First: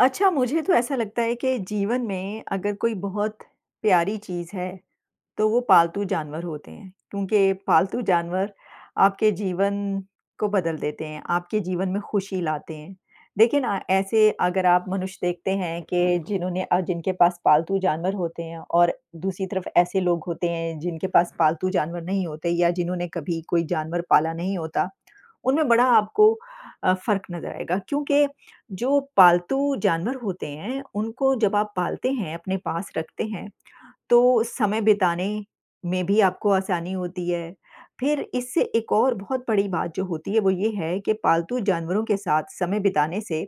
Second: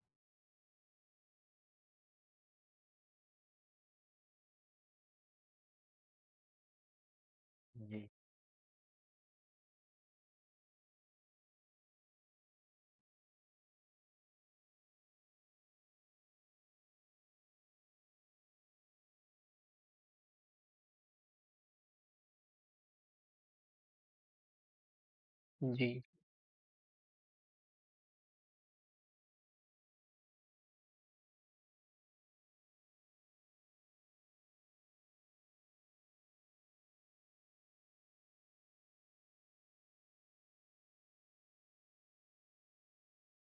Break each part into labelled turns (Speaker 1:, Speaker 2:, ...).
Speaker 1: अच्छा, मुझे तो ऐसा लगता है के जीवन में अगर कोई बहुत प्यारी चीज़ है, तो वो पालतू जानवर होते हैं क्योंकि
Speaker 2: उ,
Speaker 1: पालतू
Speaker 2: जी।
Speaker 1: जानवर आपके जीवन को बदल देते हैं, आपके जीवन में खुशी लाते हैं। देखिए ना ऐसे अगर आप मनुष्य देखते हैं कि जिन्होंने अ, जिनके पास पालतू जानवर होते हैं और दूसरी तरफ ऐसे लोग होते हैं जिनके पास पालतू जानवर नहीं होते या जिन्होंने कभी कोई जानवर पाला नहीं होता, उनमें बड़ा
Speaker 2: जी।
Speaker 1: आपको अ, फ़र्क नज़र आएगा क्योंकि जो पालतू जानवर होते हैं, उनको जब आप पालते हैं अपने पास रखते हैं, तो समय बिताने में भी आपको आसानी होती है। फिर इससे एक और बहुत बड़ी बात जो होती है वो ये है कि पालतू जानवरों के साथ समय बिताने से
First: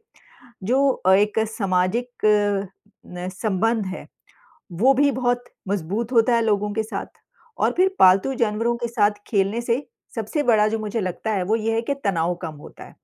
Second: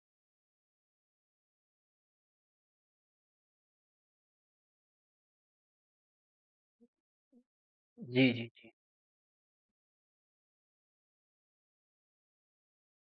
Speaker 1: जो अ, एक सामाजिक न संबंध है, वो भी बहुत मज़बूत होता है लोगों के साथ और फिर
Speaker 2: जी,
Speaker 1: पालतू
Speaker 2: जी, जी।
Speaker 1: जानवरों के साथ खेलने से सबसे बड़ा जो मुझे लगता है, वो ये है कि तनाव कम होता है।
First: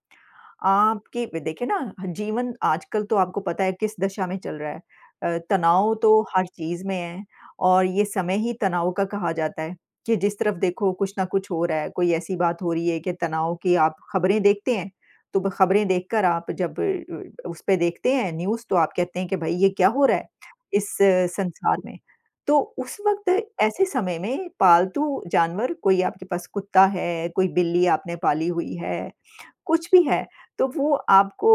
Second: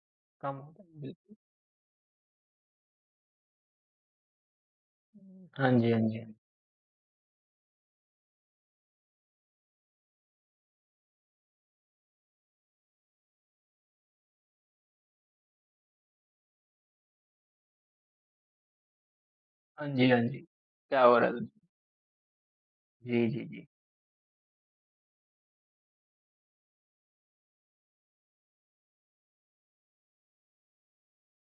Speaker 2: कम होता है,
Speaker 1: आपकी
Speaker 2: बिल्कुल।
Speaker 1: देखिए ना ह जीवन आजकल तो आपको पता है किस दिशा में चल रहा है। अ,
Speaker 2: हाँ जी,
Speaker 1: तनाव
Speaker 2: हाँ
Speaker 1: तो
Speaker 2: जी।
Speaker 1: हर चीज़ में है और ये समय ही तनाव का कहा जाता है कि, जिस तरफ देखो कुछ ना कुछ हो रहा है। कोई ऐसी बात हो रही है कि तनाव की आप खबरें देखते हैं तो ब खबरें देखकर आप जब अ, उसपे देखते हैं न्यूज़ तो आप कहते हैं कि भई, ये क्या
Speaker 2: हाँ
Speaker 1: हो
Speaker 2: जी,
Speaker 1: रहा
Speaker 2: हाँ
Speaker 1: है
Speaker 2: जी।
Speaker 1: इस
Speaker 2: क्या हो रहा है बिल
Speaker 1: संसार में। तो उस
Speaker 2: जी,
Speaker 1: वक़्त
Speaker 2: जी, जी।
Speaker 1: ऐसे समय में पालतू जानवर कोई आपके पास कुत्ता है, कोई बिल्ली आपने पाली हुई है, कुछ भी है तो वो आपको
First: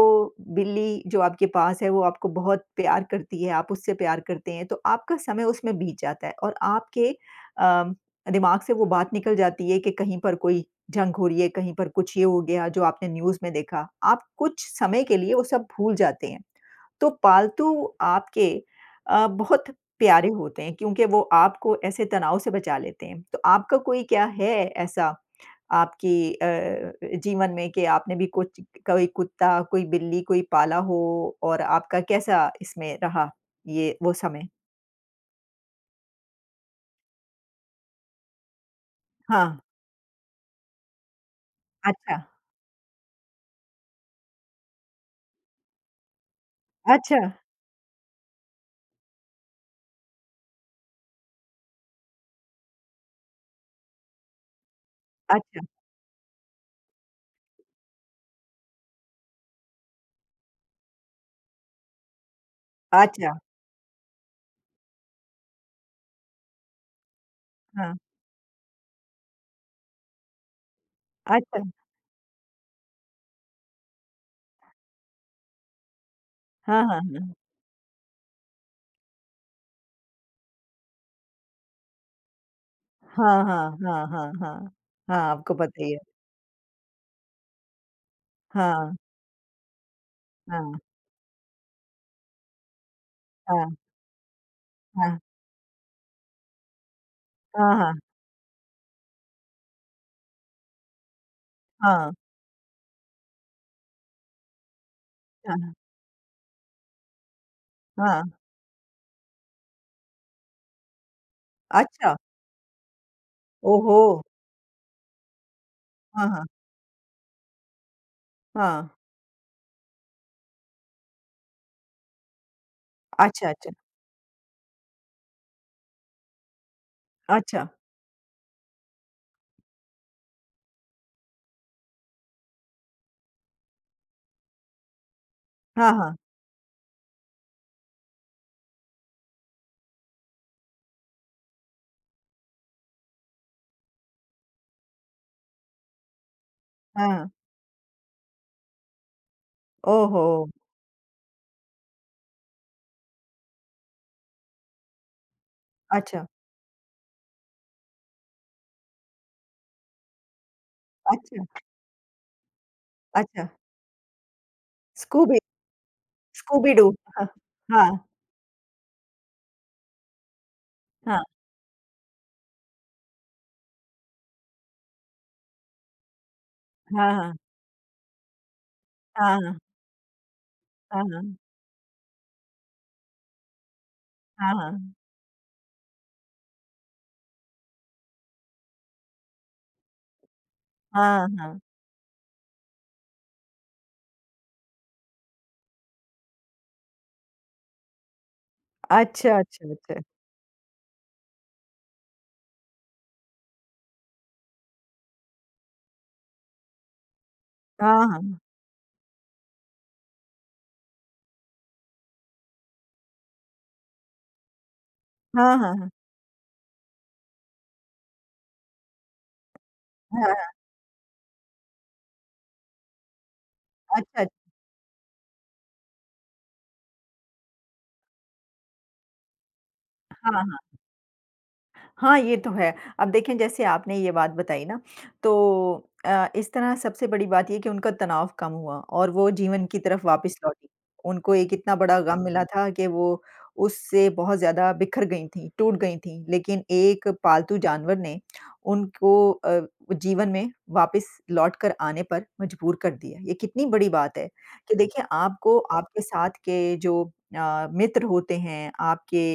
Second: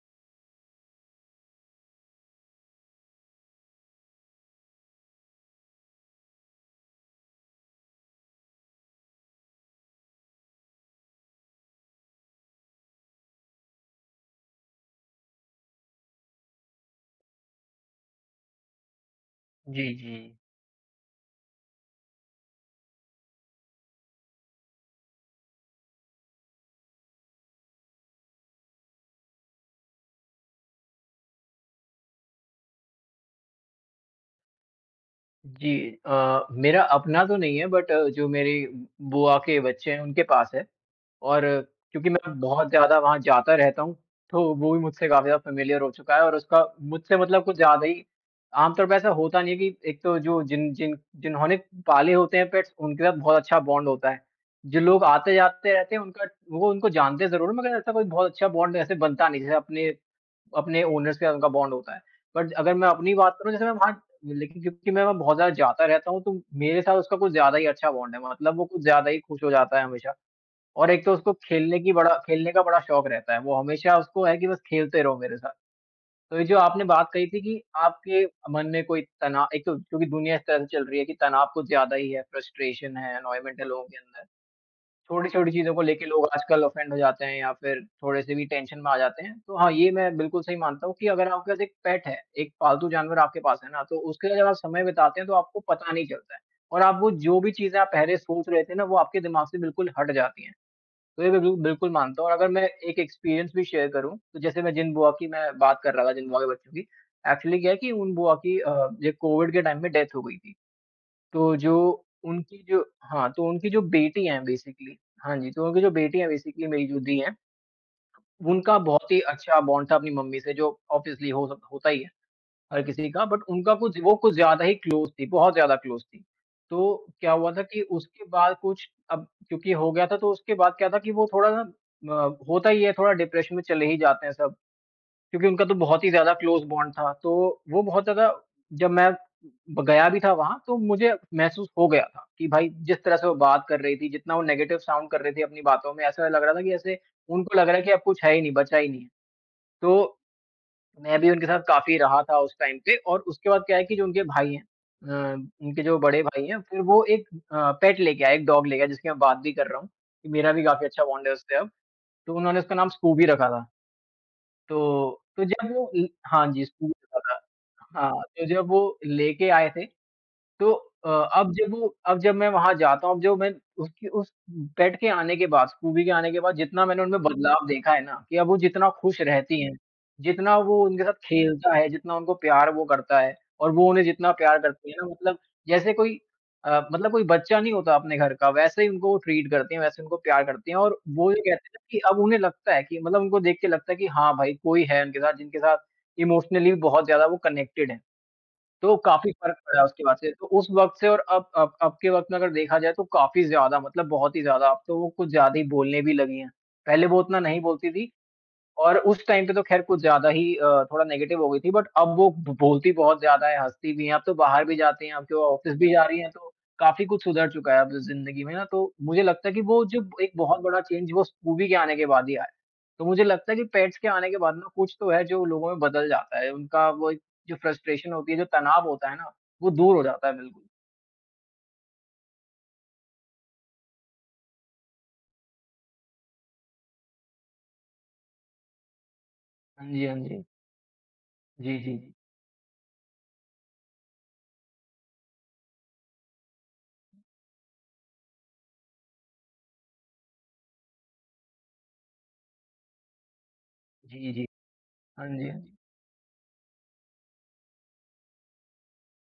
Speaker 1: बिल्ली जो आपके पास है, वो आपको बहुत प्यार करती है, आप उससे प्यार करते हैं। तो आपका समय उसमें बीत जाता है और आपके अ, दिमाग से वो बात निकल जाती है कि कहीं पर कोई जंग हो रही है, कहीं पर कुछ ये हो गया जो आपने न्यूज़ में देखा। आप कुछ समय के लिए वो सब भूल जाते हैं। तो पालतू आपके अ, बहुत
Speaker 2: जी,
Speaker 1: प्यारे
Speaker 2: जी।
Speaker 1: होते हैं क्योंकि वो आपको ऐसे तनाव से बचा लेते हैं। तो आपका कोई क्या है ऐसा आपकी अ, जीवन में कि आपने भी कुछ क कोई कुत्ता, कोई बिल्ली कोई पाला हो और आपका कैसा इसमें रहा ये वो समय?
Speaker 2: जी अ, मेरा अपना तो नहीं है, बट जो मेरी बुआ
Speaker 1: हाँ।
Speaker 2: के बच्चे हैं, उनके पास है और क्योंकि
Speaker 1: अच्छा।
Speaker 2: मैं बहुत ज़्यादा वहाँ जाता रहता हूँ, तो वो भी मुझसे काफ़ी ज़्यादा फ़ैमिलियर हो चुका है और उसका
Speaker 1: अच्छा।
Speaker 2: मुझसे मतलब कुछ ज़्यादा ही आम तौर पे ऐसा होता नहीं है कि एक तो जो जिन जिन जिन्होंने पाले होते हैं पेट्स उनके साथ बहुत अच्छा बॉन्ड होता है। जो लोग
Speaker 1: अच्छा।
Speaker 2: आते-जाते रहते हैं, उनका वो उनको जानते ज़रूर हैं, मगर ऐसा कोई बहुत अच्छा बॉन्ड ऐसे बनता नहीं जैसे अपने अपने ओनर से उनका बॉन्ड होता है, बट अगर मैं अपनी
Speaker 1: अच्छा।
Speaker 2: बात करूँ, जैसे मैं वहाँ लेकिन क्योंकि मैं वहाँ बहुत ज़्यादा जाता रहता हूँ, तो मेरे साथ उसका कुछ ज़्यादा ही अच्छा
Speaker 1: हाँ।
Speaker 2: बॉन्ड है, मतलब वो कुछ ज़्यादा ही खुश हो जाता है हमेशा और एक तो उसको
Speaker 1: अच्छा।
Speaker 2: खेलने की, बड़ा खेलने का बड़ा शौक रहता है। वो हमेशा उसको है कि बस खेलते रहो मेरे साथ, तो ये जो
Speaker 1: हाँ,
Speaker 2: आपने
Speaker 1: हाँ।
Speaker 2: बात कही
Speaker 1: हुँ।
Speaker 2: थी कि आपके मन में कोई तना एक तो क्योंकि दुनिया ऐसे-तैसे चल रही है कि तनाव कुछ ज़्यादा ही है, फ़्रस्ट्रेशन है,
Speaker 1: हाँ,
Speaker 2: अनोयमेंट है
Speaker 1: हाँ,
Speaker 2: लोगों के
Speaker 1: हाँ,
Speaker 2: अंदर।
Speaker 1: हाँ, हाँ। हाँ,
Speaker 2: छोटी-छोटी
Speaker 1: आपको
Speaker 2: चीज़ों को
Speaker 1: पता ही है।
Speaker 2: लेके लोग आजकल ऑफेंड हो जाते हैं या फिर थोड़े-से भी टेंशन में
Speaker 1: हाँ।
Speaker 2: आ जाते हैं। तो हाँ, ये मैं बिल्कुल सही
Speaker 1: हाँ।
Speaker 2: मानता हूँ कि अगर आपका पास एक पेट है। एक पालतू जानवर आपके पास है
Speaker 1: हाँ।
Speaker 2: ना, तो उसके साथ आप समय
Speaker 1: हाँ।
Speaker 2: बिताते हैं, तो आपको पता नहीं चलता है और आपको जो भी
Speaker 1: हाँ,
Speaker 2: चीज़ें आप
Speaker 1: हाँ।
Speaker 2: पहले सोच रहे थे ना, वो आपके दिमाग से बिल्कुल हट जाती हैं। तो ये तो बिल बिल्कुल
Speaker 1: हाँ।
Speaker 2: मानता हूँ और अगर मैं एक एक्सपीरियंस भी शेयर करूँ, तो जैसे मैं जिन बुआ की मैं
Speaker 1: हाँ।
Speaker 2: बात कर रहा था, जिन बुआ के बच्चों की एक्चुअली क्या है कि उन
Speaker 1: हाँ।
Speaker 2: बुआ की अ, ये कोविड के टाइम पे डेथ हो गई थी। तो जो
Speaker 1: अच्छा।
Speaker 2: उनकी जो हाँ, तो उनकी जो
Speaker 1: ओहो!
Speaker 2: बेटी हैं बेसिकली। हाँ जी, तो उनकी जो बेटी
Speaker 1: हाँ,
Speaker 2: हैं
Speaker 1: हाँ।
Speaker 2: बेसिकली मेरी जो दीदी हैं। उनका
Speaker 1: हाँ।
Speaker 2: बहुत ही अच्छा बॉन्ड था अपनी मम्मी से, जो ऑब्वियसली हो स होता ही है, हर किसी का बट
Speaker 1: अच्छा, अच्छा।
Speaker 2: उनका कुछ वो कुछ ज़्यादा ही क्लोज थी। बहुत ज़्यादा क्लोज थी, तो क्या हुआ था
Speaker 1: अच्छा।
Speaker 2: कि उसके बाद कुछ अब क्योंकि हो गया था, तो उसके बाद क्या था कि, वो थोड़ा अ, होता ही है, थोड़ा डिप्रेशन में चले ही जाते हैं सब क्योंकि उनका तो
Speaker 1: हाँ,
Speaker 2: बहुत ही
Speaker 1: हाँ।
Speaker 2: ज़्यादा क्लोज़ बॉन्ड था, तो वो बहुत ज़्यादा जब मैं ब गया भी था वहाँ, तो मुझे महसूस हो गया था कि, भाई जिस तरह से वो बात कर रही थी। जितना वो नेगेटिव साउंड कर रही थी अपनी बातों में, ऐसा लग रहा था कि ऐसे
Speaker 1: हाँ।
Speaker 2: उनको लग रहा है कि अब कुछ है ही नहीं, बचा ही नहीं है, तो
Speaker 1: ओहो!
Speaker 2: मैं भी उनके साथ काफ़ी रहा था उस टाइम पे और उसके बाद क्या है कि जो उनके भाई हैं। अ, उनके जो बड़े
Speaker 1: अच्छा।
Speaker 2: भाई हैं, फिर वो एक अ, पेट लेके आए, एक डॉग लेके आए, जिसकी मैं बात भी कर रहा हूँ कि मेरा भी काफ़ी अच्छा बॉन्ड है
Speaker 1: अच्छा।
Speaker 2: उससे अब, तो उन्होंने उसका नाम स्कूबी
Speaker 1: अच्छा।
Speaker 2: रखा था, तो
Speaker 1: स्कूबी।
Speaker 2: [unintelligible] हाँ जी,
Speaker 1: स्कूबी डू।
Speaker 2: स्कूबी रखा था।
Speaker 1: हाँ।
Speaker 2: हाँ, तो जब वो लेके आए थे, तो अ,
Speaker 1: हाँ।
Speaker 2: अब जब वो अब जब मैं वहाँ जाता हूँ, जो मैं उसकी उस पेट के आने के बाद, स्कूबी के आने के बाद, जितना मैंने
Speaker 1: हाँ,
Speaker 2: उनमें
Speaker 1: हाँ।
Speaker 2: बदलाव देखा है ना कि अब वो जितना खुश
Speaker 1: हाँ, हाँ।
Speaker 2: रहती हैं। जितना वो
Speaker 1: हाँ,
Speaker 2: उनके साथ
Speaker 1: हाँ।
Speaker 2: खेलता है, जितना उनको प्यार वो करता है और वो उन्हें जितना
Speaker 1: हाँ,
Speaker 2: प्यार करती
Speaker 1: हाँ।
Speaker 2: हैं ना, मतलब जैसे कोई अ, मतलब कोई बच्चा नहीं होता आपने घर का, वैसे ही उनको ट्रीट करती हैं। वैसे उनको प्यार करती हैं और
Speaker 1: हाँ,
Speaker 2: वो ये
Speaker 1: हाँ।
Speaker 2: कहते हैं कि अब उन्हें लगता है कि मतलब उनको देख के लगता है कि हाँ, भाई कोई है उनके साथ, जिनके साथ इमोशनली भी बहुत ज़्यादा वो कनेक्टेड हैं। तो काफ़ी
Speaker 1: अच्छा,
Speaker 2: फ़र्क
Speaker 1: अच्छा,
Speaker 2: पड़ा है
Speaker 1: अच्छा।
Speaker 2: उसके बाद से, तो उस वक़्त से और अब अब अब के वक़्त में अगर देखा जाए, तो काफ़ी ज़्यादा मतलब बहुत ही ज़्यादा अब तो वो कुछ ज़्यादा ही बोलने भी लगी हैं। पहले वो उतना नहीं बोलती
Speaker 1: हाँ,
Speaker 2: थी
Speaker 1: हाँ।
Speaker 2: और उस टाइम पे तो ख़ैर कुछ ज़्यादा ही अ, थोड़ा नेगेटिव हो गई थी, बट अब वो ब बोलती बहुत ज़्यादा हैं, हँसती भी हैं। अब तो बाहर भी जाती हैं। आपके वो
Speaker 1: हाँ, हाँ,
Speaker 2: ऑफ़िस
Speaker 1: हाँ।
Speaker 2: भी जा रही हैं, तो काफ़ी कुछ सुधर चुका है अब ज़िंदगी में ना, तो मुझे लगता है कि वो जो
Speaker 1: हाँ,
Speaker 2: एक
Speaker 1: हाँ।
Speaker 2: बहुत बड़ा चेंज वो स्कूबी के आने के बाद ही आया। तो मुझे लगता है कि पेट्स के
Speaker 1: अच्छा अच
Speaker 2: आने के बाद ना कुछ तो है जो लोगों में बदल जाता है। उनका वो एक जो फ़्रस्ट्रेशन होती है, जो तनाव होता है ना, वो दूर हो जाता
Speaker 1: हाँ,
Speaker 2: है
Speaker 1: हाँ।
Speaker 2: बिल्कुल।
Speaker 1: हाँ, ये तो है। अब देखें, जैसे आपने ये बात बताई ना, तो अ, इस तरह सबसे बड़ी बात ये है कि उनका तनाव कम हुआ और वो जीवन की
Speaker 2: हाँ
Speaker 1: तरफ
Speaker 2: जी, हाँ
Speaker 1: वापस
Speaker 2: जी।
Speaker 1: लौटी। उनको एक इतना
Speaker 2: जी, जी,
Speaker 1: बड़ा
Speaker 2: जी।
Speaker 1: गम मिला था कि वो उससे बहुत ज़्यादा बिखर गई थीं, टूट गई थीं। लेकिन एक पालतू जानवर ने उनको अ, जीवन में वापिस लौट कर आने पर मजबूर कर दिया। ये कितनी बड़ी बात है
Speaker 2: जी, जी।
Speaker 1: कि देखिए
Speaker 2: हाँ जी,
Speaker 1: आपको,
Speaker 2: हाँ।
Speaker 1: आपके साथ के जो अ, मित्र होते हैं, आपके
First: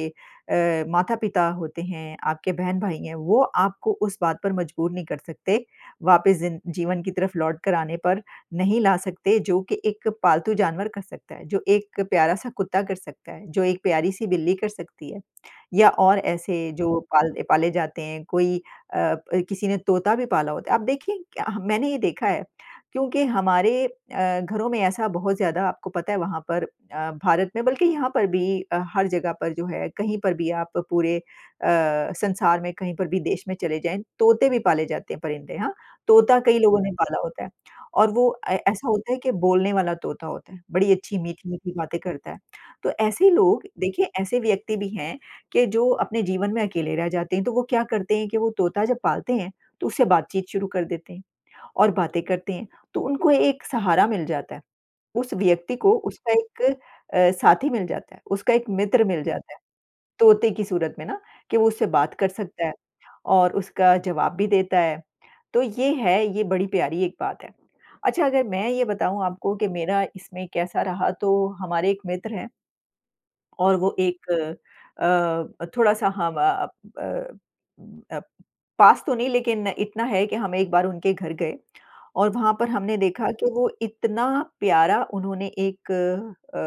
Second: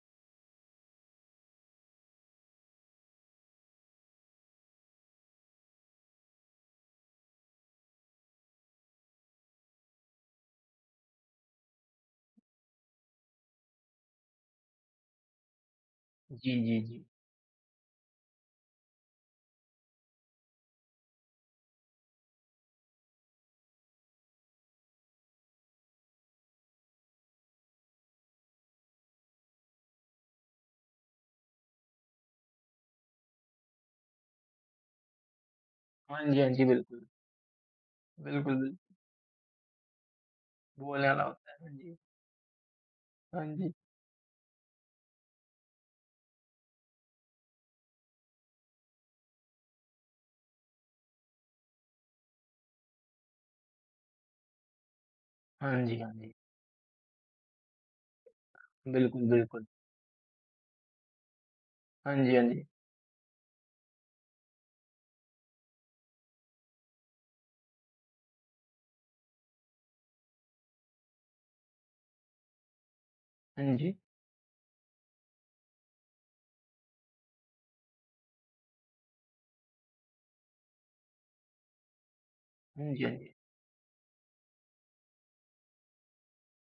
Speaker 1: अ, माता-पिता होते हैं, आपके बहन-भाई हैं, वो आपको उस बात पर मजबूर नहीं कर सकते, वापिस जिन जीवन की तरफ लौट कर आने पर नहीं ला सकते, जो कि एक पालतू जानवर कर सकता है। जो एक प्यारा-सा कुत्ता कर सकता है, जो एक प्यारी-सी बिल्ली कर सकती है या और
Speaker 2: जी,
Speaker 1: ऐसे
Speaker 2: जी,
Speaker 1: जो
Speaker 2: जी।
Speaker 1: पाल दे पाले जाते हैं। कोई अ अ, किसी ने तोता भी पाला होता है। आप देखें, क्या हम मैंने ये देखा है क्योंकि हमारे अ, घरों में ऐसा बहुत ज़्यादा आपको पता है वहाँ पर अ, भारत में बल्कि यहाँ पर भी अ, हर जगह पर जो है, कहीं पर भी आप पूरे अ, संसार में कहीं पर भी देश में चले जाएँ, तोते भी पाले जाते हैं, परिंदे हाँ,
Speaker 2: हाँ
Speaker 1: तोता
Speaker 2: जी, हाँ
Speaker 1: कई
Speaker 2: जी।
Speaker 1: लोगों ने
Speaker 2: बिल्कुल।
Speaker 1: पाला होता है और वो अ,
Speaker 2: बिल्कुल, बिल
Speaker 1: ऐसा होता है कि बोलने वाला तोता होता है। बड़ी
Speaker 2: बोलने
Speaker 1: अच्छी
Speaker 2: वाला होता है। हाँ,
Speaker 1: मीठी-मीठी
Speaker 2: जी।
Speaker 1: बातें करता है। तो ऐसे
Speaker 2: हाँ
Speaker 1: लोग
Speaker 2: जी।
Speaker 1: देखिए, ऐसे व्यक्ति भी हैं कि जो अपने जीवन में अकेले रह जाते हैं, तो वो क्या करते हैं कि वो तोता जब पालते हैं, तो उससे बातचीत शुरू कर देते हैं और बातें करते हैं, तो उनको एक सहारा मिल जाता है, उस व्यक्ति
Speaker 2: हाँ
Speaker 1: को
Speaker 2: जी, हाँ
Speaker 1: उसका
Speaker 2: जी।
Speaker 1: एक अ, साथी मिल जाता है, उसका एक मित्र मिल
Speaker 2: बिल्कुल,
Speaker 1: जाता है।
Speaker 2: बिल्कुल।
Speaker 1: तोते की सूरत में ना कि वो उससे बात
Speaker 2: हाँ
Speaker 1: कर
Speaker 2: जी, हाँ जी।
Speaker 1: सकता है और उसका जवाब भी देता है। तो ये है, ये बड़ी प्यारी एक बात है। अच्छा अगर मैं ये बताऊँ आपको कि मेरा इसमें कैसा रहा, तो हमारे एक मित्र हैं और
Speaker 2: हाँ जी।
Speaker 1: वो एक अ अ, थोड़ा-सा हाँ ब अ, ब अ, पास तो नहीं लेकिन इतना है कि हम एक बार उनके घर गए और वहाँ पर
Speaker 2: हुँ
Speaker 1: हमने
Speaker 2: जी, हाँ
Speaker 1: देखा
Speaker 2: जी।
Speaker 1: कि वो इतना प्यारा उन्होंने एक अ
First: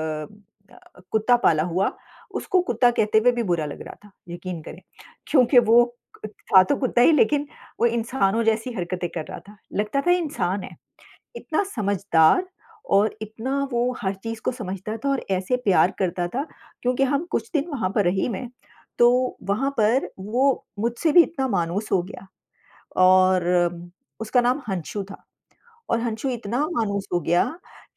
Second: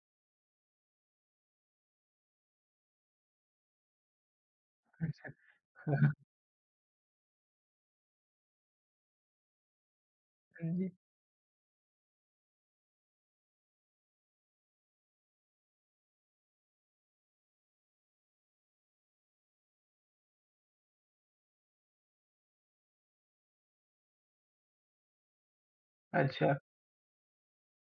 Speaker 1: अ, कुत्ता पाला हुआ। उसको कुत्ता कहते हुए भी बुरा लग रहा था, यकीन करें,
Speaker 2: अच्छा।
Speaker 1: क्योंकि वो अ, था तो कुत्ता ही लेकिन वो इंसानों जैसी हरकतें कर रहा था। लगता था इंसान
Speaker 2: हाँ,
Speaker 1: है,
Speaker 2: जी।
Speaker 1: इतना समझदार और इतना वो हर चीज़ को समझता था और ऐसे प्यार करता था क्योंकि हम कुछ दिन वहाँ पर रही मैं, तो वहाँ पर वो मुझसे भी इतना मानुस हो गया और उसका नाम हंशू था और हंशू
Speaker 2: अच्छा।
Speaker 1: इतना मानुस हो गया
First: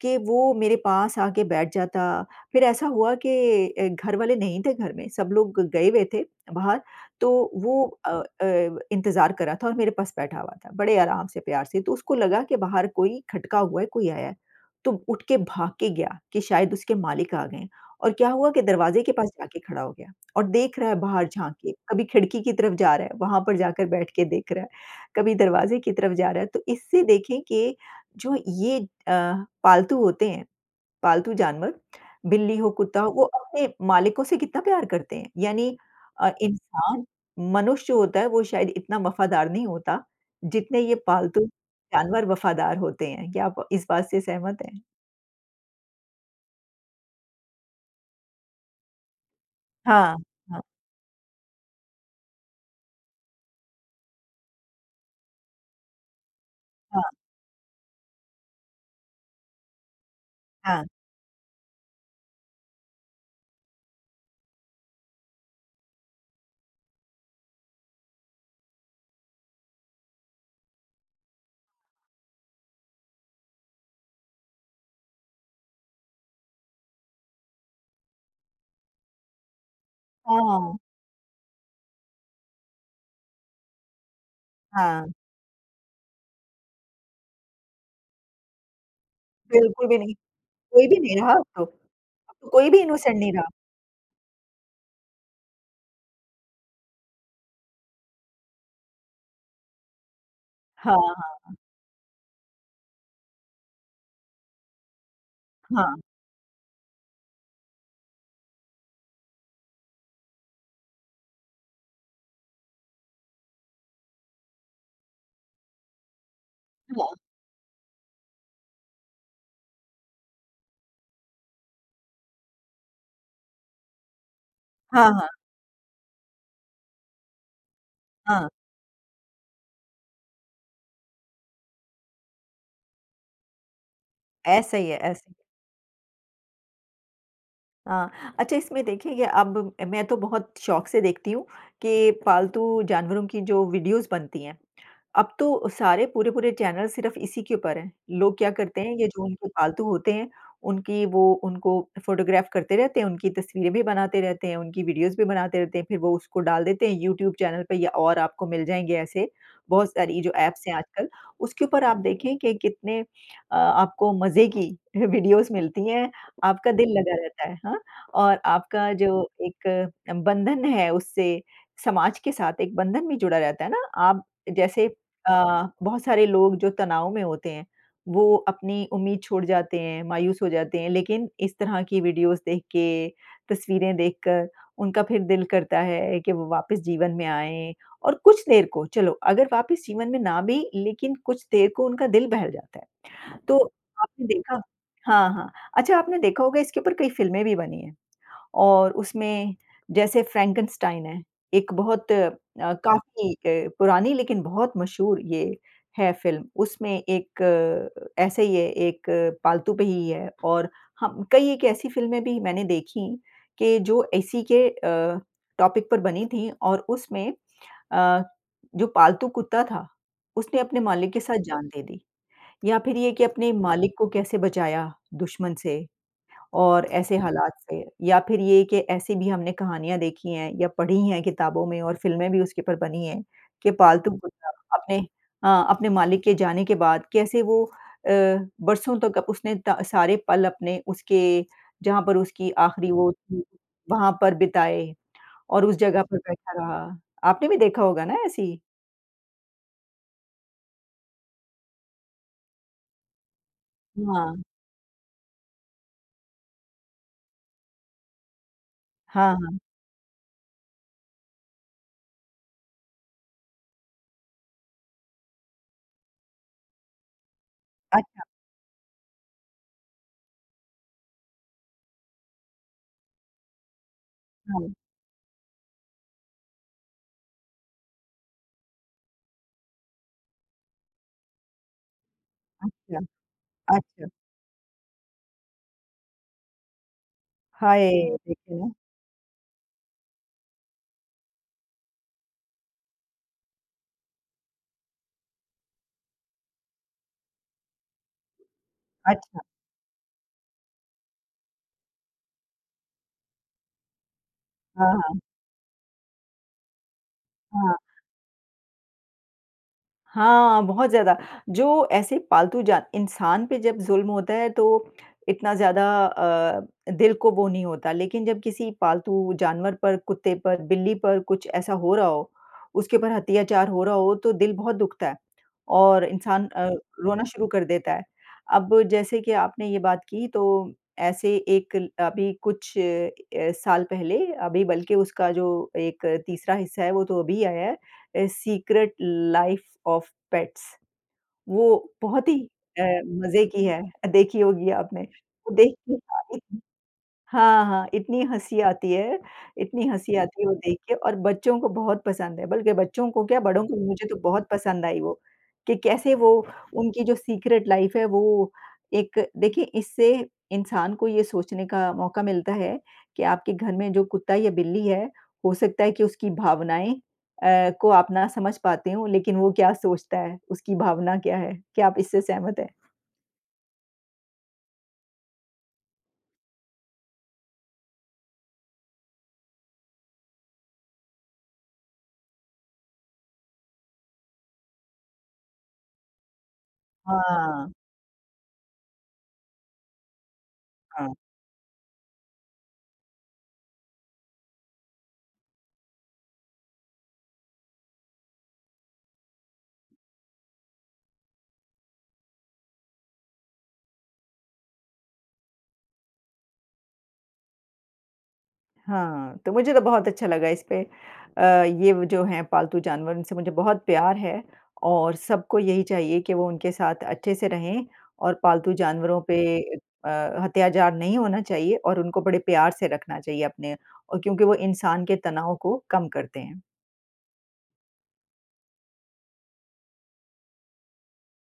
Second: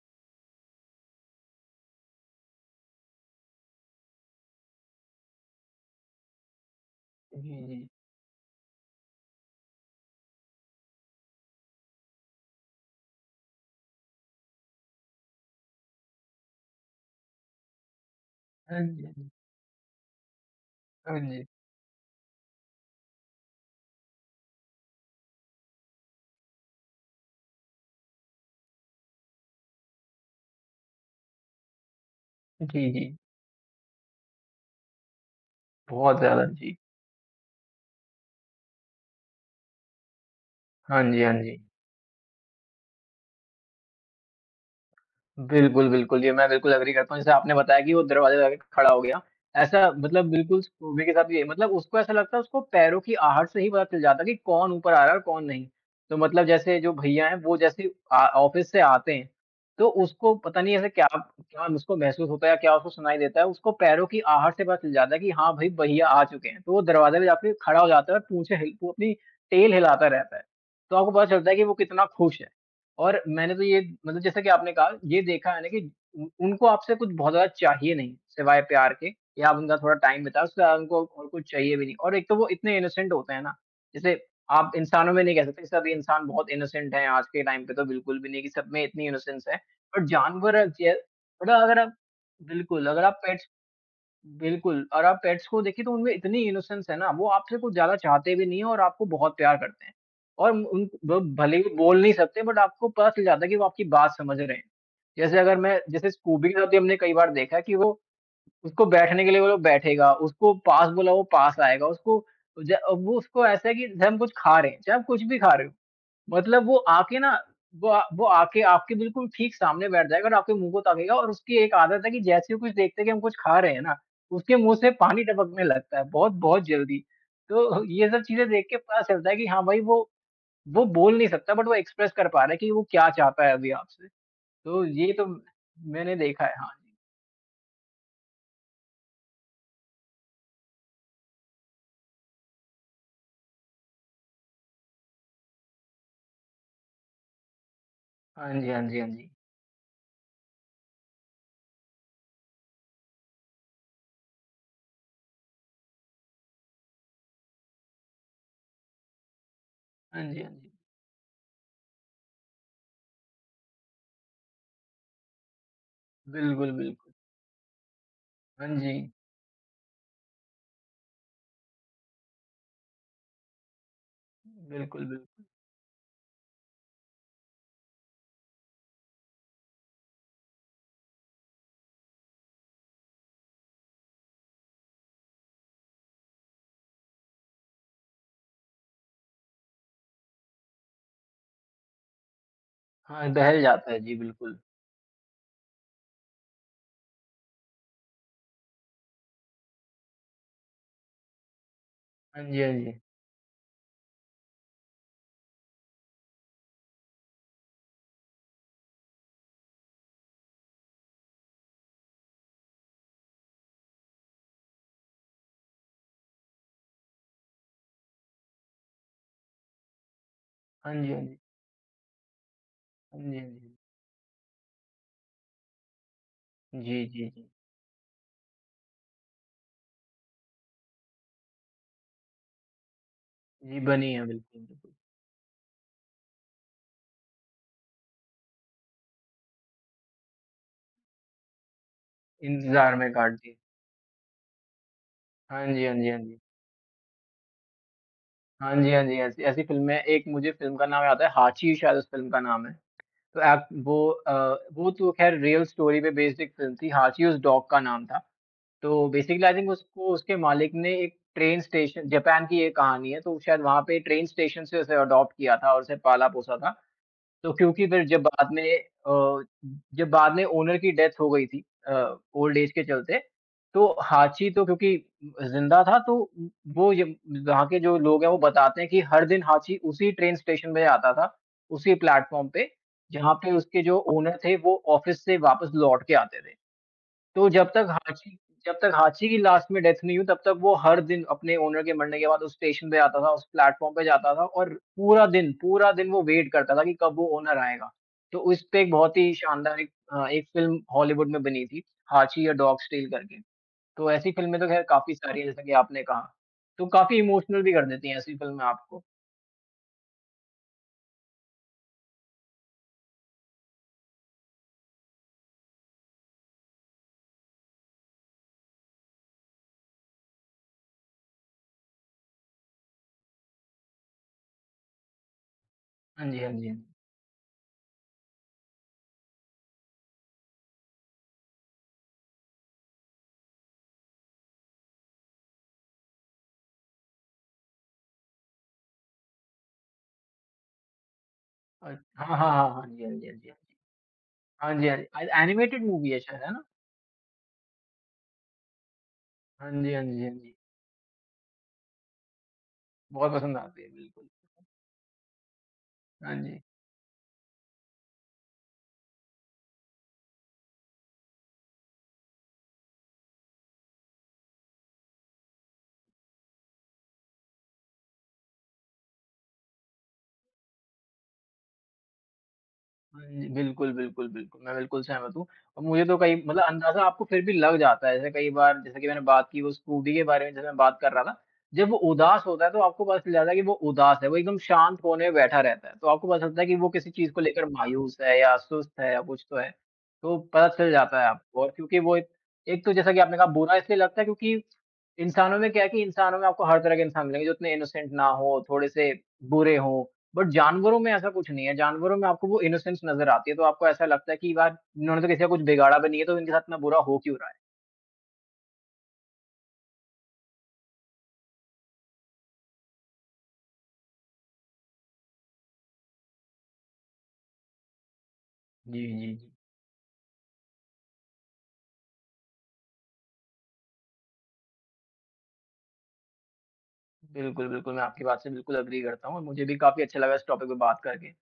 Speaker 1: कि वो मेरे पास आके बैठ जाता, फिर ऐसा हुआ कि अ, घर वाले नहीं थे। घर में सब लोग गए हुए थे बाहर, तो
Speaker 2: जी,
Speaker 1: वो
Speaker 2: जी।
Speaker 1: अ अ, इंतज़ार कर रहा था और मेरे पास बैठा हुआ था, बड़े आराम से प्यार से, तो उसको लगा कि बाहर कोई खटका हुआ है, कोई आया है, तो उठ के भाग के गया कि शायद उसके मालिक आ गए हैं और क्या हुआ कि
Speaker 2: हाँ,
Speaker 1: दरवाज़े
Speaker 2: जी।
Speaker 1: के
Speaker 2: हाँ,
Speaker 1: पास
Speaker 2: जी।
Speaker 1: जाके खड़ा हो गया और देख रहा है
Speaker 2: हाँ
Speaker 1: बाहर
Speaker 2: जी।
Speaker 1: झाँक के। कभी खिड़की की तरफ जा रहा है, वहाँ पर जाकर बैठ के देख रहा है, कभी दरवाज़े की तरफ जा रहा है, तो इससे देखें कि जो ये अ, पालतू होते हैं, पालतू जानवर बिल्ली हो,
Speaker 2: जी,
Speaker 1: कुत्ता हो,
Speaker 2: जी।
Speaker 1: वो अपने मालिकों से कितना प्यार करते हैं। यानी
Speaker 2: बहुत
Speaker 1: अ,
Speaker 2: ज़्यादा, जी।
Speaker 1: इंसान मनुष्य होता है, वो शायद इतना वफ़ादार नहीं होता, जितने ये
Speaker 2: हाँ जी, हाँ जी।
Speaker 1: पालतू-जानवर वफ़ादार होते हैं। क्या आप इस बात से सहमत हैं?
Speaker 2: बिल्कुल, बिल्कुल। ये मैं बिल्कुल एग्री करता हूँ। जैसे आपने बताया कि वो दरवाज़े पे जा के खड़ा हो गया। ऐसा
Speaker 1: हाँ,
Speaker 2: मतलब
Speaker 1: हाँ।
Speaker 2: बिल्कुल स्कूबी के साथ भी यही मतलब उसको ऐसा लगता है, उसको पैरों की आहट से ही पता चल जाता है कि कौन ऊपर आ रहा है और कौन नहीं? तो मतलब जैसे जो
Speaker 1: हाँ।
Speaker 2: भैया हैं, वो जैसे अ, ऑफ़िस से आते हैं, तो उसको पता नहीं
Speaker 1: हाँ।
Speaker 2: ऐसे क्या-क्या उसको महसूस होता है या क्या उसको सुनाई देता है? उसको पैरों की आहट से पता चल जाता है कि हाँ भई, भाईया आ चुके हैं। तो वो दरवाज़े पे जाके खड़ा हो जाता है और पूछें हैं ही वो अपनी टेल हिलाता रहता है, तो आपको पता चलता है कि वो कितना खुश है और मैंने तो ये मतलब जैसे कि आपने कहा, ये देखा मैंने कि उ उनको आपसे कुछ बहुत ज़्यादा चाहिए नहीं, सिवाय प्यार के या आप उनका थोड़ा टाइम बिताए। उससे ज़्यादा
Speaker 1: हाँ।
Speaker 2: उनको कुछ चाहिए भी नहीं और एक तो वो इतने इनोसेंट होते हैं ना। जैसे आप
Speaker 1: हाँ।
Speaker 2: इंसानों में नहीं कह सकते सभी इंसान बहुत इनोसेंट हैं आज के टाइम पे, तो बिल्कुल भी नहीं कि सब में इतनी इनोसेंस है,
Speaker 1: बिल्कुल भी
Speaker 2: बट
Speaker 1: नहीं।
Speaker 2: जानवर
Speaker 1: कोई
Speaker 2: ज
Speaker 1: भी नहीं रहा अब
Speaker 2: बट
Speaker 1: तो।
Speaker 2: अगर आप
Speaker 1: कोई भी
Speaker 2: बिल्कुल अगर
Speaker 1: इनोसेंट
Speaker 2: आप
Speaker 1: नहीं
Speaker 2: पेट्स
Speaker 1: रहा।
Speaker 2: बिल्कुल और आप पेट्स को देखिए, तो उनमें इतनी इनोसेंस है ना। वो आपसे कुछ ज़्यादा चाहते भी नहीं है और आपको बहुत प्यार करते हैं और उन
Speaker 1: हाँ,
Speaker 2: ब
Speaker 1: हाँ।
Speaker 2: भले ही बोल नहीं सकते, बट आपको पता चल जाता है कि वो आपकी बात समझ रहे हैं। जैसे अगर मैं
Speaker 1: हाँ।
Speaker 2: जैसे स्कूबी के साथ भी हमने कई बार देखा है कि वो उसको बैठने के लिए बोलो, बैठेगा। उसको पास बुलाओ, वो पास आएगा। उसको ज अब वो उसको ऐसा है कि जब हम कुछ खा रहे हैं, चाहे आप कुछ भी खा रहे हो मतलब वो
Speaker 1: हाँ।
Speaker 2: आके ना वो अ, वो आके आपके बिल्कुल ठीक सामने बैठ जाएगा और आपके मुँह को ताकेगा और उसकी एक आदत है कि जैसे ही वो कुछ देखता है कि हम कुछ खा रहे हैं ना, उसके मुँह से
Speaker 1: हाँ,
Speaker 2: पानी
Speaker 1: हाँ।
Speaker 2: टपकने लगता है बहुत-बहुत जल्दी। तो ये सब चीज़ें
Speaker 1: हाँ।
Speaker 2: देख के पता चलता है कि हाँ भाई वो वो बोल नहीं सकता बट वो एक्सप्रेस कर पा रहा है कि वो क्या चाहता है अभी आपसे।
Speaker 1: ऐसा
Speaker 2: तो
Speaker 1: ही है,
Speaker 2: ये तो
Speaker 1: ऐसे।
Speaker 2: मैंने देखा है। हाँ, जी।
Speaker 1: अ, अच्छा इसमें देखिए, ये अब ब मैं तो बहुत शौक से देखती हूँ कि पालतू जानवरों की जो वीडियोज़ बनती हैं, अब तो सारे पूरे-पूरे चैनल सिर्फ इसी के ऊपर हैं। लोग क्या
Speaker 2: हाँ जी,
Speaker 1: करते
Speaker 2: हाँ
Speaker 1: हैं,
Speaker 2: जी, हाँ
Speaker 1: ये जो
Speaker 2: जी।
Speaker 1: उनके पालतू होते हैं, उनकी वो उनको फोटोग्राफ करते रहते हैं, उनकी तस्वीरें भी बनाते रहते हैं, उनकी वीडियोज़ भी बनाते रहते हैं, फिर वो उसको डाल देते हैं यूट्यूब चैनल पे। ये और आपको मिल जाएँगे ऐसे बहुत सारी
Speaker 2: हाँ
Speaker 1: जो
Speaker 2: जी, हाँ
Speaker 1: ऐप्स
Speaker 2: जी।
Speaker 1: हैं आजकल, उसके ऊपर आप देखें कि कितने अ, आपको मज़े की अ, वीडियोज़ मिलती हैं,
Speaker 2: बिल्कुल,
Speaker 1: आपका दिल
Speaker 2: बिल
Speaker 1: लगा रहता है। हाँ, और
Speaker 2: हाँ
Speaker 1: आपका
Speaker 2: जी।
Speaker 1: जो एक अ, बंधन है उससे समाज के साथ एक बंधन भी जुड़ा रहता है ना। आप
Speaker 2: उम,
Speaker 1: जैसे
Speaker 2: बिल्कुल, बिल्कुल।
Speaker 1: अ, बहुत सारे लोग जो तनाव में होते हैं, वो अपनी उम्मीद छोड़ जाते हैं, मायूस हो जाते हैं, लेकिन इस तरह की वीडियोज़ देख के, तस्वीरें देखकर, उनका फिर दिल करता है कि वो वापस जीवन में आएँ। और कुछ देर को, चलो अगर वापस जीवन में ना भी, लेकिन कुछ देर को उनका दिल बहल जाता है।
Speaker 2: हाँ,
Speaker 1: तो
Speaker 2: दहल जाता है। जी,
Speaker 1: आपने
Speaker 2: बिल्कुल।
Speaker 1: देखा हाँ, हाँ। अच्छा आपने देखा होगा इसके ऊपर कई फ़िल्में भी बनी हैं और उसमें जैसे फ्रैंकनस्टाइन है, एक बहुत अ,
Speaker 2: हाँ जी, हाँ जी।
Speaker 1: काफ़ी अ, पुरानी, लेकिन बहुत मशहूर ये है फ़िल्म। उसमें एक ऐसे ही है, एक पालतू पे ही है और हम कई एक ऐसी फ़िल्में भी मैंने देखी कि जो इसी के अ, टॉपिक पर बनी थीं, और उसमें अ, जो पालतू कुत्ता था, उसने अपने
Speaker 2: हाँ जी,
Speaker 1: मालिक के
Speaker 2: हाँ जी।
Speaker 1: साथ जान दे दी। या फिर ये
Speaker 2: हाँ
Speaker 1: कि
Speaker 2: जी, हाँ
Speaker 1: अपने
Speaker 2: जी।
Speaker 1: मालिक को कैसे बचाया दुश्मन से, और
Speaker 2: जी,
Speaker 1: ऐसे
Speaker 2: जी, जी।
Speaker 1: हालात से। या फिर ये कि ऐसी भी हमने कहानियाँ देखी हैं या पढ़ी हैं किताबों में और फ़िल्में भी उसके ऊपर बनी हैं कि
Speaker 2: जी,
Speaker 1: पालतू
Speaker 2: बनी है,
Speaker 1: कुत्ता
Speaker 2: बिल्कुल, बिल्कुल।
Speaker 1: अपने हाँ, अपने मालिक के जाने के बाद कैसे वो अ, बरसों तक अप उसने द सारे पल अपने, उसके जहाँ पर उसकी आखिरी
Speaker 2: इंतज़ार
Speaker 1: वो
Speaker 2: में काट
Speaker 1: थी,
Speaker 2: दी।
Speaker 1: वहाँ पर बिताए और
Speaker 2: हाँ
Speaker 1: उस
Speaker 2: जी, हाँ
Speaker 1: जगह
Speaker 2: जी,
Speaker 1: पर
Speaker 2: हाँ जी।
Speaker 1: बैठा रहा। आपने भी देखा होगा ना ऐसी?
Speaker 2: हाँ जी, हाँ जी, ऐसी ऐसी फ़िल्में एक मुझे फ़िल्म का नाम याद आता है, हाँची शायद उस फ़िल्म का नाम है। तो ऐप वो
Speaker 1: हुँ, आ
Speaker 2: अ, वो तो खैर रियल स्टोरी पे बेस्ड एक फ़िल्म थी, हाँची उस डॉग का नाम था। तो
Speaker 1: हाँ,
Speaker 2: बेसिकली आई
Speaker 1: हाँ।
Speaker 2: थिंक उसको उसके मालिक ने एक ट्रेन स्टेशन जापान की ये कहानी है, तो शायद वहाँ पे ट्रेन स्टेशन से उसे अडॉप्ट किया था और उसे पाला-पोसा था। तो क्योंकि फिर
Speaker 1: अच्छा।
Speaker 2: जब बाद में अ, जब बाद में ओनर की डेथ हो गई थी अ, ओल्ड एज के चलते। तो हाँची तो
Speaker 1: हाँ।
Speaker 2: क्योंकि अ, ज़िंदा था तो उ वो य वहाँ के जो लोग हैं, वो बताते हैं कि हर दिन हाँची उसी ट्रेन स्टेशन पे आता था, उसी प्लेटफॉर्म पे,
Speaker 1: अच्छा।
Speaker 2: जहाँ पे उसके जो
Speaker 1: अच्छा।
Speaker 2: ओनर थे, वो ऑफिस से वापस लौट के आते थे। तो जब तक
Speaker 1: हाए!
Speaker 2: हाँची,
Speaker 1: देख रहीं हूँ।
Speaker 2: जब तक हाँची की लास्ट में डेथ नहीं हुई, तब तक वो हर दिन अपने ओनर के मरने के बाद उस स्टेशन पे आता था, उस प्लेटफॉर्म पे जाता था, और पूरा दिन, पूरा दिन वो वेट करता था कि कब वो ओनर आएगा। तो उसपे एक बहुत ही
Speaker 1: अच्छा।
Speaker 2: शानदार एक अ, एक फ़िल्म हॉलीवुड में बनी थी, हाँची या डॉग स्टेल करके। तो ऐसी फ़िल्में तो ख़ैर
Speaker 1: हाँ,
Speaker 2: काफ़ी
Speaker 1: हाँ।
Speaker 2: सारी हैं जैसा कि आपने कहा। तो काफ़ी इमोशनल भी
Speaker 1: हाँ।
Speaker 2: कर देती हैं ऐसी फ़िल्में आपको।
Speaker 1: हाँ, बहुत ज़्यादा। जो ऐसे पालतू जान इंसान पे जब ज़ुल्म होता है तो इतना ज़्यादा अ अ, दिल को वो नहीं होता। लेकिन जब किसी पालतू जानवर पर, कुत्ते पर, बिल्ली पर कुछ ऐसा हो रहा हो, उसके ऊपर अत्याचार हो रहा हो तो दिल बहुत दुखता है और
Speaker 2: हाँ जी,
Speaker 1: इंसान
Speaker 2: हाँ
Speaker 1: अ,
Speaker 2: जी।
Speaker 1: रोना शुरू कर देता है। अब जैसे कि आपने ये बात की तो ऐसे एक ल अभी कुछ अ, साल पहले अभी बल्कि उसका जो एक तीसरा हिस्सा है वो तो अभी आया है a secret life of pets. वो
Speaker 2: अ,
Speaker 1: बहुत
Speaker 2: हाँ, हाँ,
Speaker 1: ही
Speaker 2: हाँ,
Speaker 1: अ,
Speaker 2: हाँ जी, हाँ जी, हाँ
Speaker 1: मज़े
Speaker 2: जी, हाँ जी।
Speaker 1: की है। अ, देखी होगी
Speaker 2: हाँ जी, हाँ
Speaker 1: आपने,
Speaker 2: जी। आय
Speaker 1: वो
Speaker 2: एनिमेटेड
Speaker 1: देखने
Speaker 2: मूवी है
Speaker 1: का
Speaker 2: शायद, है
Speaker 1: इतन
Speaker 2: ना?
Speaker 1: हाँ, हाँ, इतनी हँसी आती है,
Speaker 2: हाँ
Speaker 1: इतनी
Speaker 2: जी, हाँ
Speaker 1: हँसी
Speaker 2: जी, हाँ
Speaker 1: आती है वो
Speaker 2: जी।
Speaker 1: देख के और बच्चों को बहुत पसंद है। बल्कि बच्चों को
Speaker 2: बहुत
Speaker 1: क्या
Speaker 2: पसंद
Speaker 1: बड़ों को
Speaker 2: आती
Speaker 1: भी।
Speaker 2: है
Speaker 1: मुझे तो
Speaker 2: बिल्कुल।
Speaker 1: बहुत पसंद आई वो, कि कैसे वो
Speaker 2: हाँ जी।
Speaker 1: उनकी जो सीक्रेट लाइफ़ है वो एक देखिए इससे इंसान को ये सोचने का मौका मिलता है कि आपके घर में जो कुत्ता या बिल्ली है, हो सकता है कि उसकी भावनाएँ अ, को आप ना समझ पाते हों लेकिन वो क्या सोचता है, उसकी भावना क्या है, क्या आप इससे सहमत हैं?
Speaker 2: हाँ जी, बिल्कुल, बिल्कुल, बिल्कुल। मैं बिल्कुल सहमत हूँ और मुझे तो कई मतलब अंदाज़ा आपको फिर भी लग जाता है। जैसे कई बार जैसे कि मैंने बात की वो स्कूटी के बारे में जैसे मैं बात कर रहा ना। जब वो उदास होता है तो आपको पता चल जाता है कि वो उदास है, वो एकदम शांत कोने में बैठा रहता है। तो आपको पता चलता है कि वो किसी चीज़ को लेकर
Speaker 1: हाँ।
Speaker 2: मायूस है या सुस्त है या कुछ तो है। तो पता चल
Speaker 1: हाँ।
Speaker 2: जाता है आपको और क्योंकि वो एक एक तो जैसा कि आपने कहा बुरा इसलिए लगता है क्योंकि इंसानों में क्या है कि इंसानों में आपको हर तरह के इंसान मिलेंगे जो इतने इनोसेंट ना हों, थोड़े-से बुरे हों बट जानवरों में ऐसा कुछ नहीं है। जानवरों में आपको वो इनोसेंस नज़र आती है तो आपको ऐसा लगता है कि यार, इन्होंने तो किसी का कुछ बिगाड़ा भी नहीं है तो इनके साथ इतना बुरा हो क्यों रहा है।
Speaker 1: हाँ, तो मुझे तो बहुत अच्छा लगा इसपे अ, ये व जो हैं पालतू जानवर इनसे मुझे बहुत प्यार है और सबको यही चाहिए कि वो उनके साथ अच्छे से रहें और पालतू
Speaker 2: जी,
Speaker 1: जानवरों पे
Speaker 2: जी, जी।
Speaker 1: ए अ, अत्याचार नहीं होना चाहिए और उनको बड़े प्यार से रखना चाहिए अपने और क्योंकि वो इंसान के तनाव को कम करते हैं।
Speaker 2: बिल्कुल, बिल्कुल। मैं आपकी बात से बिल्कुल एग्री करता हूँ और मुझे भी काफ़ी अच्छा लगा इस टॉपिक पे बात करके।